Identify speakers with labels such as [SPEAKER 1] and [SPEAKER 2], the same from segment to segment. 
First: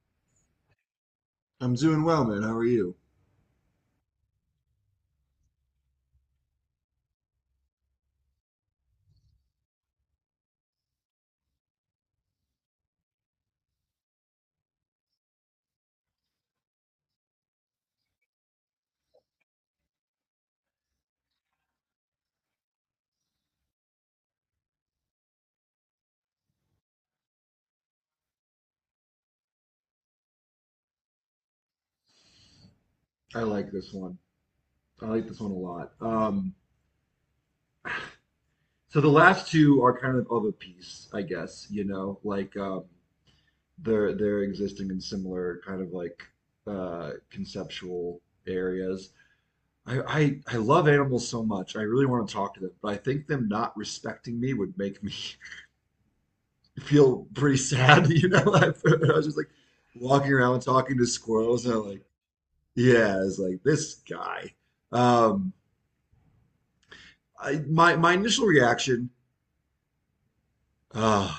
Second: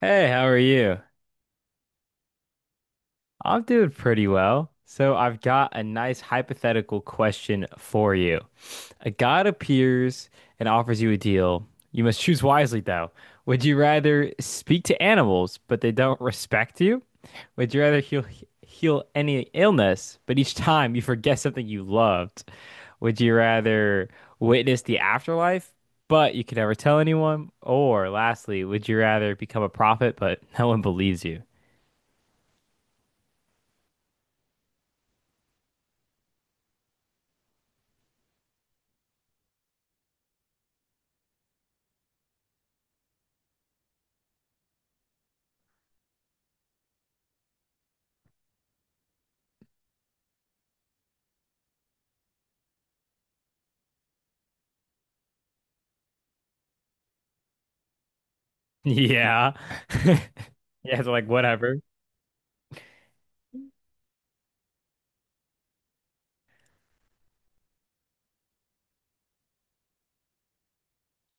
[SPEAKER 1] Hey, how are you?
[SPEAKER 2] I'm doing well, man. How are you?
[SPEAKER 1] I'm doing pretty well. So, I've got a nice hypothetical question for you. A god appears and offers you a deal. You must choose wisely, though. Would you rather speak to animals, but they don't respect you? Would you rather heal any illness, but each time you forget something you loved? Would you rather witness the afterlife, but you can never tell anyone? Or lastly, would you rather become a prophet, but no one believes you?
[SPEAKER 2] I like this one. I like this one a lot. So the last two are kind of a piece, I guess, you know, like they're existing in similar kind of like conceptual areas. I love animals so much. I really want to talk to them, but I think them not respecting me would make me feel pretty sad, you know. Was just like
[SPEAKER 1] Yeah.
[SPEAKER 2] walking around talking
[SPEAKER 1] Yeah,
[SPEAKER 2] to
[SPEAKER 1] so like
[SPEAKER 2] squirrels, and
[SPEAKER 1] whatever.
[SPEAKER 2] I'm like, yeah, it's like this guy. Um, I, my initial uh,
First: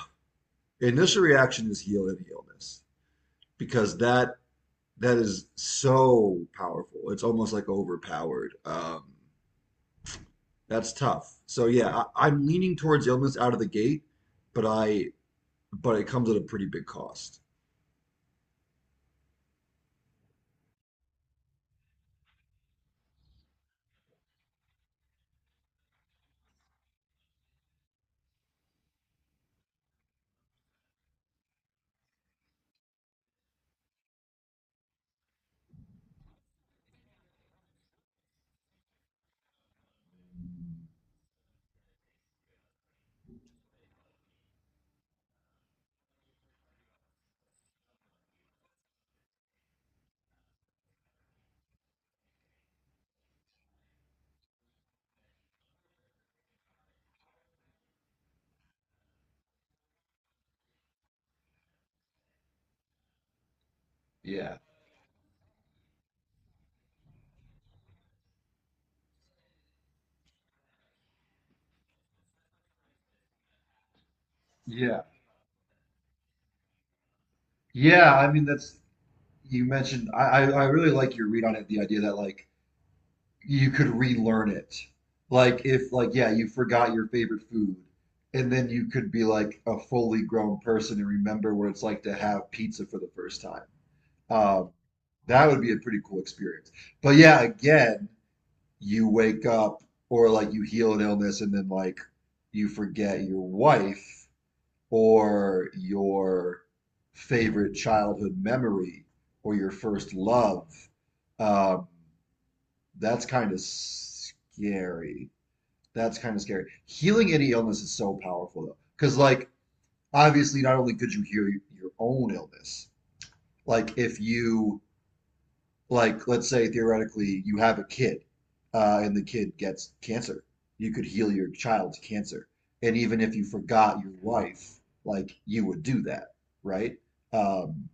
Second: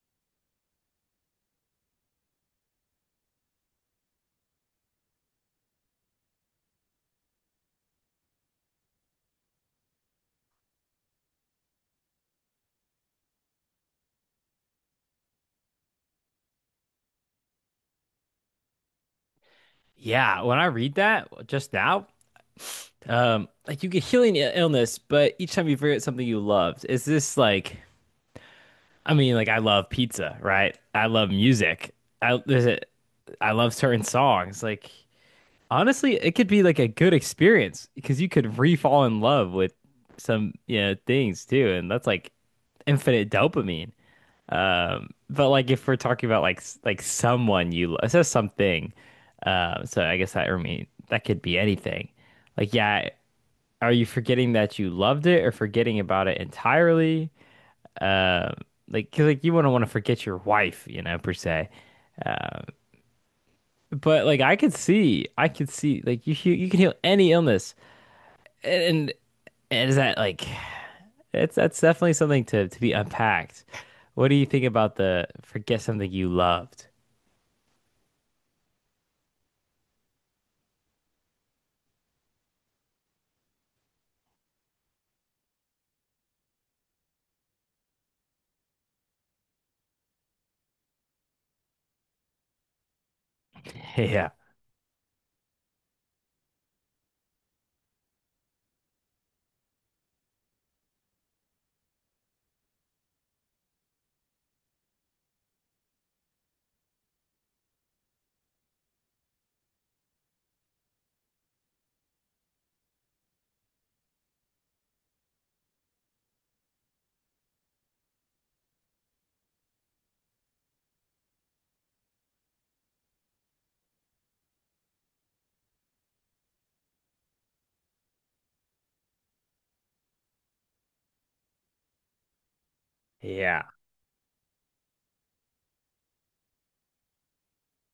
[SPEAKER 2] reaction is heal and healness because that is so powerful. It's almost like overpowered. That's tough. So yeah, I'm leaning towards illness out of the gate, but I but it comes at a pretty big cost.
[SPEAKER 1] Yeah, when I read that just now, like you get healing illness, but each time you forget something you loved, is this like, I mean, like I love pizza, right? I love music. I there's a, I love certain songs. Like honestly, it could be like a good experience because you could re-fall in love with some, you know, things too, and that's like infinite dopamine. But like if we're talking about like like someone you love, it says something. So I guess that I mean that could be anything. Like yeah, are you forgetting that you loved it or forgetting about it entirely? Um, like 'cause, like you wouldn't want to forget your wife, you know, per se. Um, but like
[SPEAKER 2] Yeah,
[SPEAKER 1] I could see like you you can heal any illness, and, and is that like it's that's definitely something to be unpacked. What do you think about
[SPEAKER 2] yeah,
[SPEAKER 1] the forget something you loved?
[SPEAKER 2] yeah. I mean, that's you mentioned. I really like your read on it. The idea that like you could relearn it. Like if like yeah, you forgot your favorite food and then you could be like a fully grown person and remember what it's like to have pizza for the first time.
[SPEAKER 1] Yeah.
[SPEAKER 2] Um, that would be a pretty cool experience. But yeah, again, you wake up or like you heal an illness and then like you forget your wife or your favorite childhood memory or your first love. Um, that's kind of scary. That's kind of scary. Healing any illness is so powerful though, because like obviously not only could you heal your own illness, like if you like let's say theoretically you have a kid, and the kid gets cancer, you could heal your child's cancer, and even if you
[SPEAKER 1] Yeah.
[SPEAKER 2] forgot your wife, like you would do that, right? Um,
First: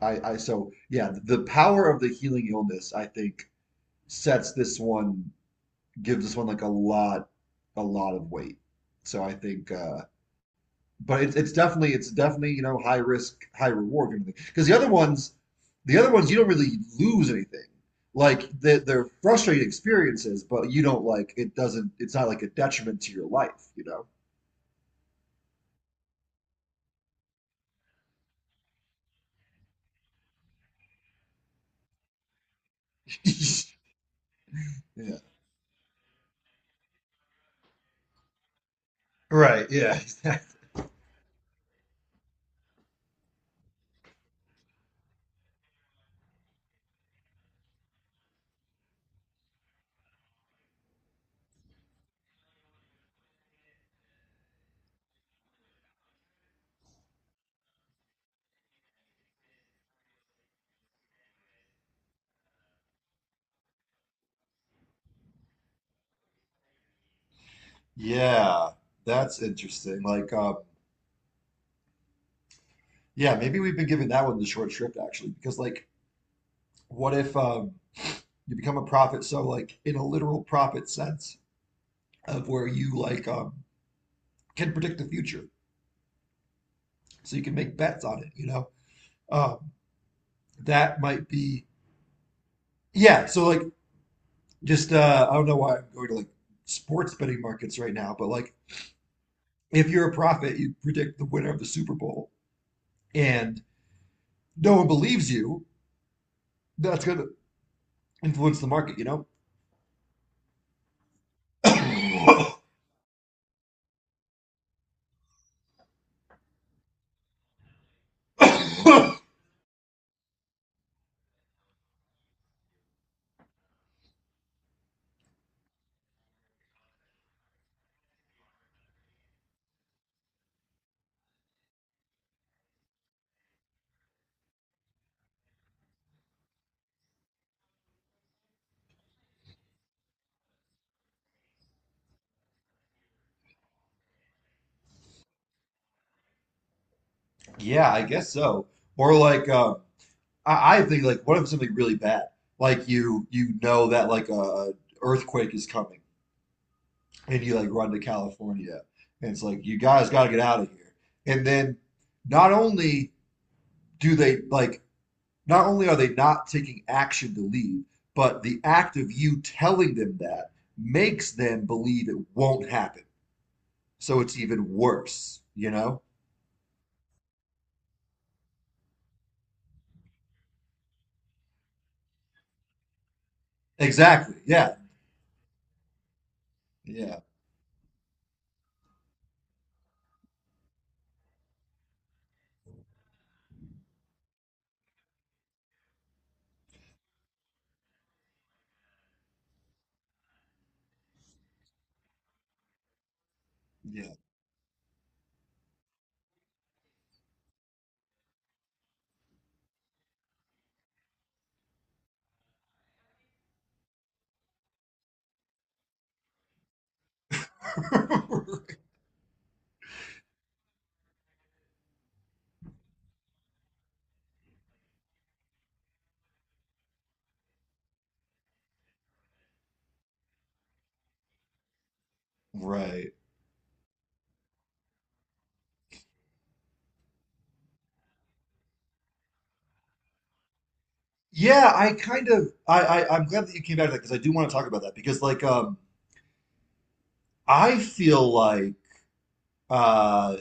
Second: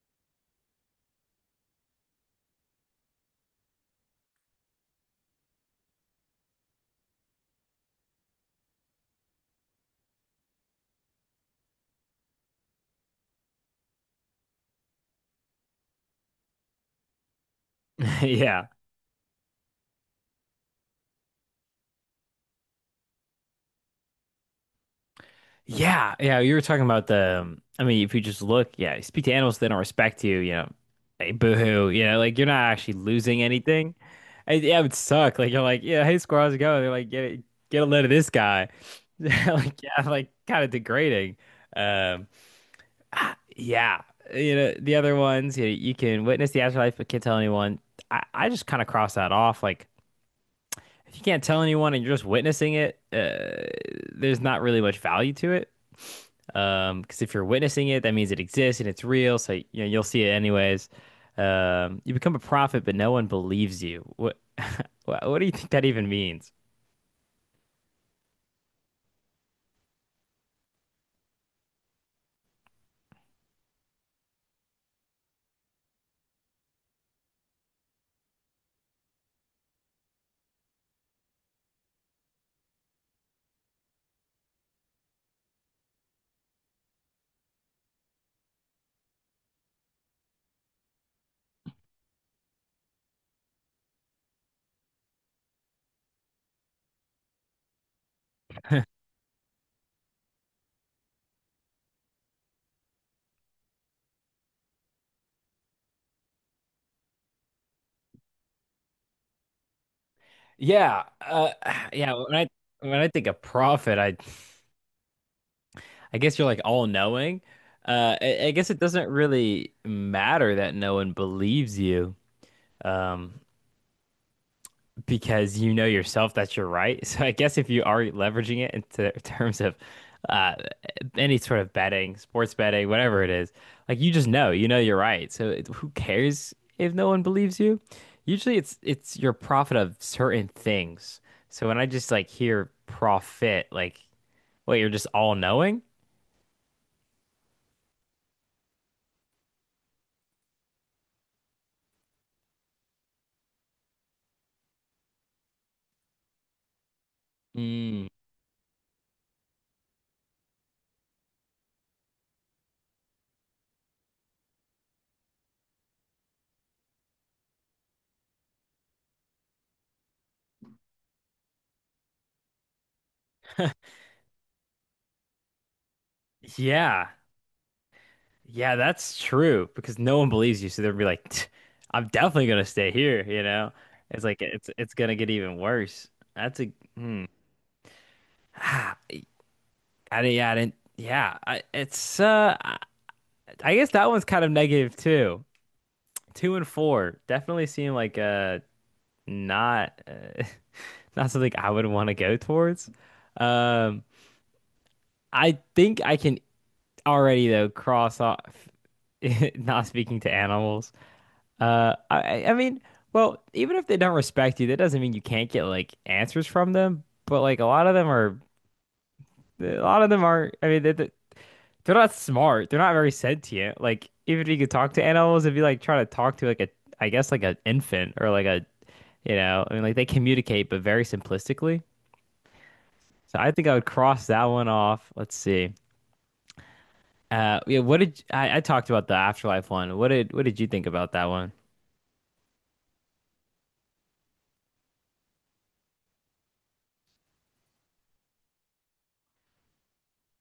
[SPEAKER 2] I so yeah, the power of the healing illness I think sets this one gives this one like a lot of weight. So I think, but it's definitely it's definitely, you know, high risk, high reward kind of thing. Because the other ones you don't really lose anything. Like
[SPEAKER 1] Yeah.
[SPEAKER 2] they're frustrating experiences, but you don't like it doesn't. It's not like a detriment to your life, you know.
[SPEAKER 1] Yeah. Yeah. You were talking about the, I mean, if you just look, yeah, you speak to animals, they don't respect you, you know, hey, boo-hoo, you know, like you're not actually losing anything. And, yeah, it would
[SPEAKER 2] Yeah.
[SPEAKER 1] suck. Like you're like, yeah, hey, squirrel, how's it going? They're like, get a load of this guy.
[SPEAKER 2] Right.
[SPEAKER 1] Like,
[SPEAKER 2] Yeah.
[SPEAKER 1] yeah, like
[SPEAKER 2] Exactly.
[SPEAKER 1] kind of degrading. Um, yeah. You know, the other ones, you can witness the afterlife, but can't tell anyone. I just kind of cross that off. Like, if you can't tell anyone and you're just witnessing it, there's not really much value to it. Because if you're witnessing it, that means it exists and it's real, so you know you'll see it anyways. You become a prophet, but no one believes you. What, what, do you think that even means?
[SPEAKER 2] Yeah, that's interesting. Like, yeah, maybe we've been giving that one the short shrift actually, because like, what if you become a prophet, so like in a literal prophet sense of where you like can predict the future, so you can make bets on it, you know. um, that might be yeah so like just I don't know why I'm going to like sports betting markets right now, but like if you're a prophet, you predict the winner of the Super Bowl and no one believes you, that's going to influence the market, you know?
[SPEAKER 1] Yeah, uh, Yeah, when I when I think of prophet, I guess you're like all knowing. I guess it doesn't really matter that no one believes you. Um, because you know yourself that you're right. So I guess if you are leveraging it into terms of uh, any sort of betting, sports betting, whatever it is, like you just know, you know you're right. So who cares if no one believes you? Usually it's your profit of certain things. So when I just like hear profit, like, wait, you're just all knowing?
[SPEAKER 2] Yeah, I guess so. Or like I think, like, what if something really bad? Like you know that like a earthquake is coming and you like run to
[SPEAKER 1] Mm.
[SPEAKER 2] California and it's like, you guys gotta get out of here. And then not only do they like not only are they not taking action to leave, but the act of you telling them that makes them believe it won't happen. So it's even worse, you know?
[SPEAKER 1] Yeah, Yeah, that's true because no one believes you, so they'll be like, "Tch, I'm definitely gonna stay here," you know? It's
[SPEAKER 2] Exactly.
[SPEAKER 1] like
[SPEAKER 2] Yeah.
[SPEAKER 1] it's gonna get even worse. That's a
[SPEAKER 2] Yeah.
[SPEAKER 1] hmm. Ah, I didn't, yeah, I didn't, yeah. I, it's I guess that one's kind of negative too. Two and four definitely seem like not not something I would want to go towards. Um, I think I can already though cross off not speaking to animals. I mean, well, even if they don't respect you, that doesn't mean you can't get like answers from them. But like a lot of them
[SPEAKER 2] Yeah.
[SPEAKER 1] are, a lot of them are. I mean, they're not smart. They're not very sentient. Like even if you could talk to animals, if you like try to talk to like a, I guess like an infant or like a, you know, I mean like they communicate but very simplistically.
[SPEAKER 2] Right.
[SPEAKER 1] So I think I would cross that one off. Let's see. Yeah, I talked about the afterlife one? What did you think about that one?
[SPEAKER 2] Yeah, I kind of, I'm glad that you came back to that because I do want to talk about that because like I feel like uh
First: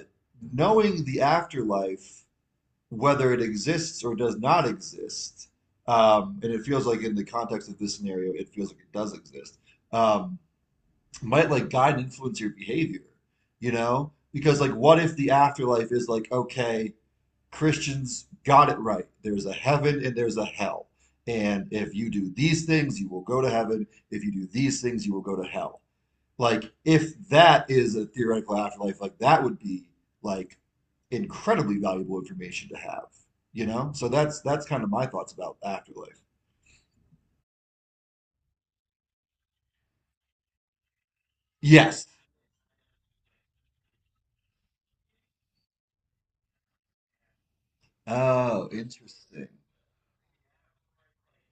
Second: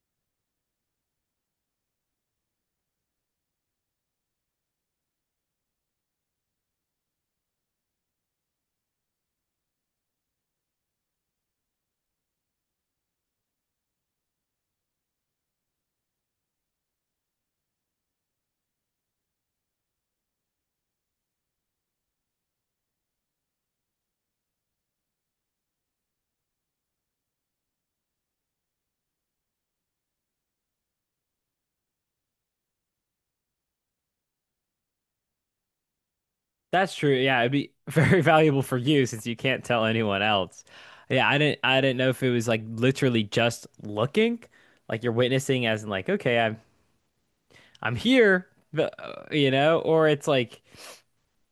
[SPEAKER 2] knowing the afterlife, whether it exists or does not exist, and it feels like in the context of this scenario, it feels like it does exist, um, might like guide and influence your behavior, you know? Because like what if the afterlife is like, okay, Christians got it right. There's a heaven and there's a hell. And if you do these things, you will go to heaven. If you do these things, you will go to hell. Like, if that is a theoretical afterlife, like that would be like incredibly valuable information to have, you know? So that's kind of my thoughts about afterlife.
[SPEAKER 1] That's true. Yeah, it'd be very valuable for you since you can't tell anyone else. Yeah, I didn't
[SPEAKER 2] Yes.
[SPEAKER 1] know if it was like literally just looking, like you're witnessing as in like, okay, I'm here,
[SPEAKER 2] Oh,
[SPEAKER 1] but
[SPEAKER 2] interesting.
[SPEAKER 1] you know, or it's like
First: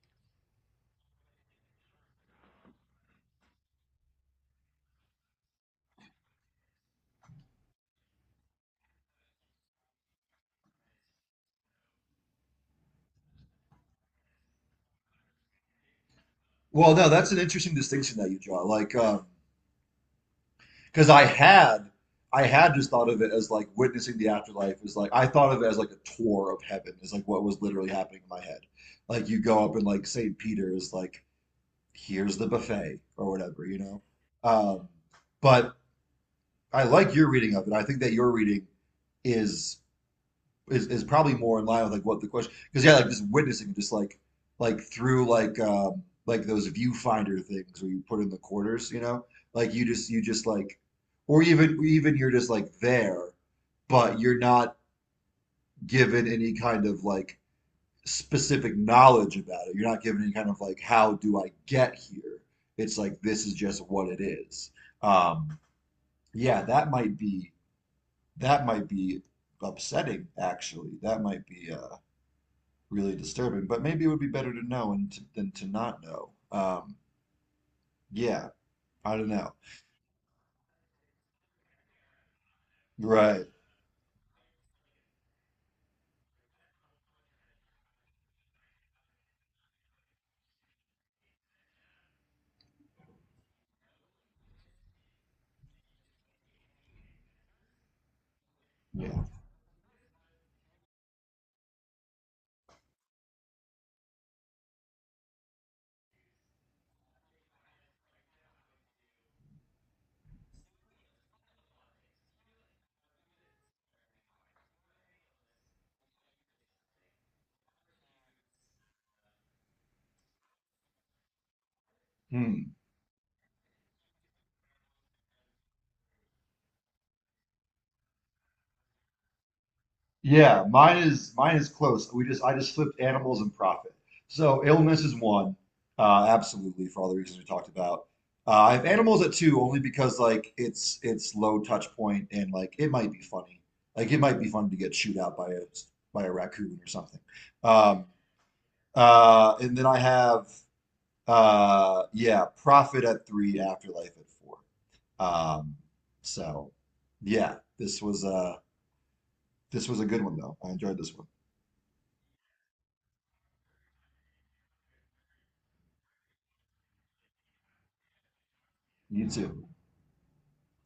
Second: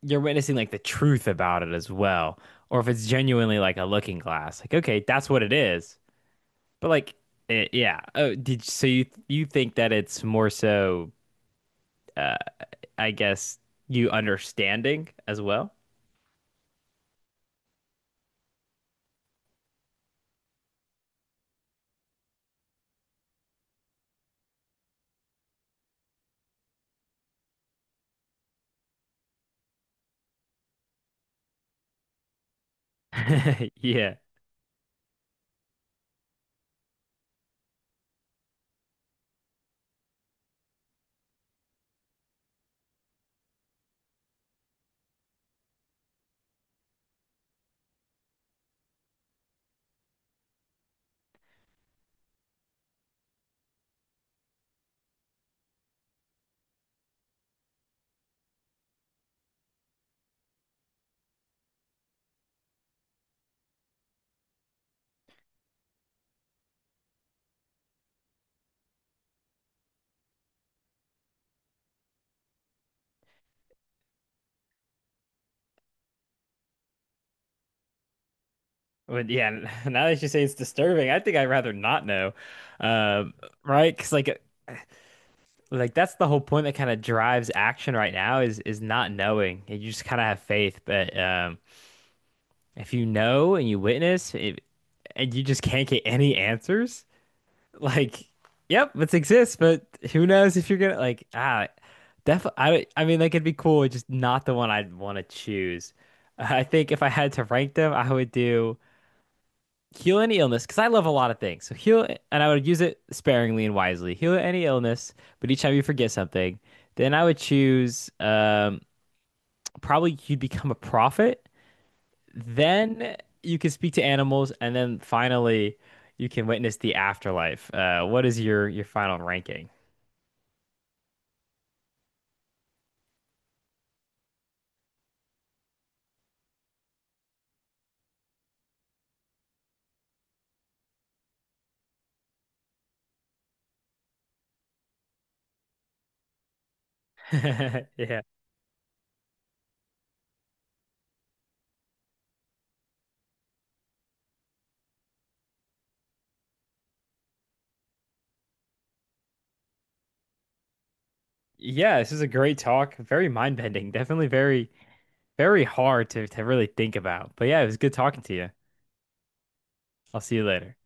[SPEAKER 1] you're witnessing like the truth about it as well, or if it's genuinely like a looking glass. Like, okay, that's what it is. But like it, yeah. Oh, did so you think that it's more so uh I guess you understanding as well?
[SPEAKER 2] Well, no, that's an interesting distinction that you draw. Like, because I had just thought of it as like witnessing the afterlife is like, I thought of it as like a tour of heaven is like what was literally happening in my head. Like you go up and like St. Peter's like, here's the buffet or whatever, you know.
[SPEAKER 1] Yeah.
[SPEAKER 2] Um, but I like your reading of it. I think that your reading is is probably more in line with like what the question, because yeah, like just witnessing, just like through like those viewfinder things where you put in the quarters, you know, like you just like, or even you're just like there, but you're not given any kind of like specific knowledge about it. You're not given any kind of like, how do I get here? It's like, this is just what it is. um yeah, that might be upsetting actually. That might be really disturbing. But maybe it would be better to know than to not know. Yeah, I
[SPEAKER 1] But
[SPEAKER 2] don't
[SPEAKER 1] yeah,
[SPEAKER 2] know.
[SPEAKER 1] now that you say it's disturbing, I think I'd rather not know. Um,
[SPEAKER 2] Right.
[SPEAKER 1] right? 'Cause like that's the whole point that kind of drives action right now is not knowing. And you just kind of have faith, but if you know and you witness it, and you just can't get any answers, like yep, it
[SPEAKER 2] Yeah.
[SPEAKER 1] exists, but who knows if you're gonna like I mean like it'd be cool, it's just not the one I'd want to choose. I think if I had to rank them, I would do heal any illness because I love a lot of things. So heal, and I would use it sparingly and wisely. Heal any illness, but each time you forget something, then I would choose probably you'd become a prophet.
[SPEAKER 2] Hmm.
[SPEAKER 1] Then you can speak to animals, and then finally you can witness the afterlife. What is your final ranking?
[SPEAKER 2] Yeah, mine is close. We just flipped animals and profit. So illness is one, absolutely for all the reasons we talked about. I have animals at two only because like it's low touch point and like it might be funny. Like it might be fun to get chewed out by a raccoon or something. Um,
[SPEAKER 1] Yeah.
[SPEAKER 2] and then I have yeah, Prophet at three, Afterlife at four. Um, so yeah, this was a good one though. I enjoyed this one.
[SPEAKER 1] Yeah, this is a great talk. Very mind-bending. Definitely very, very hard to really think about. But yeah, it was good talking to you.
[SPEAKER 2] You too.
[SPEAKER 1] I'll see you later.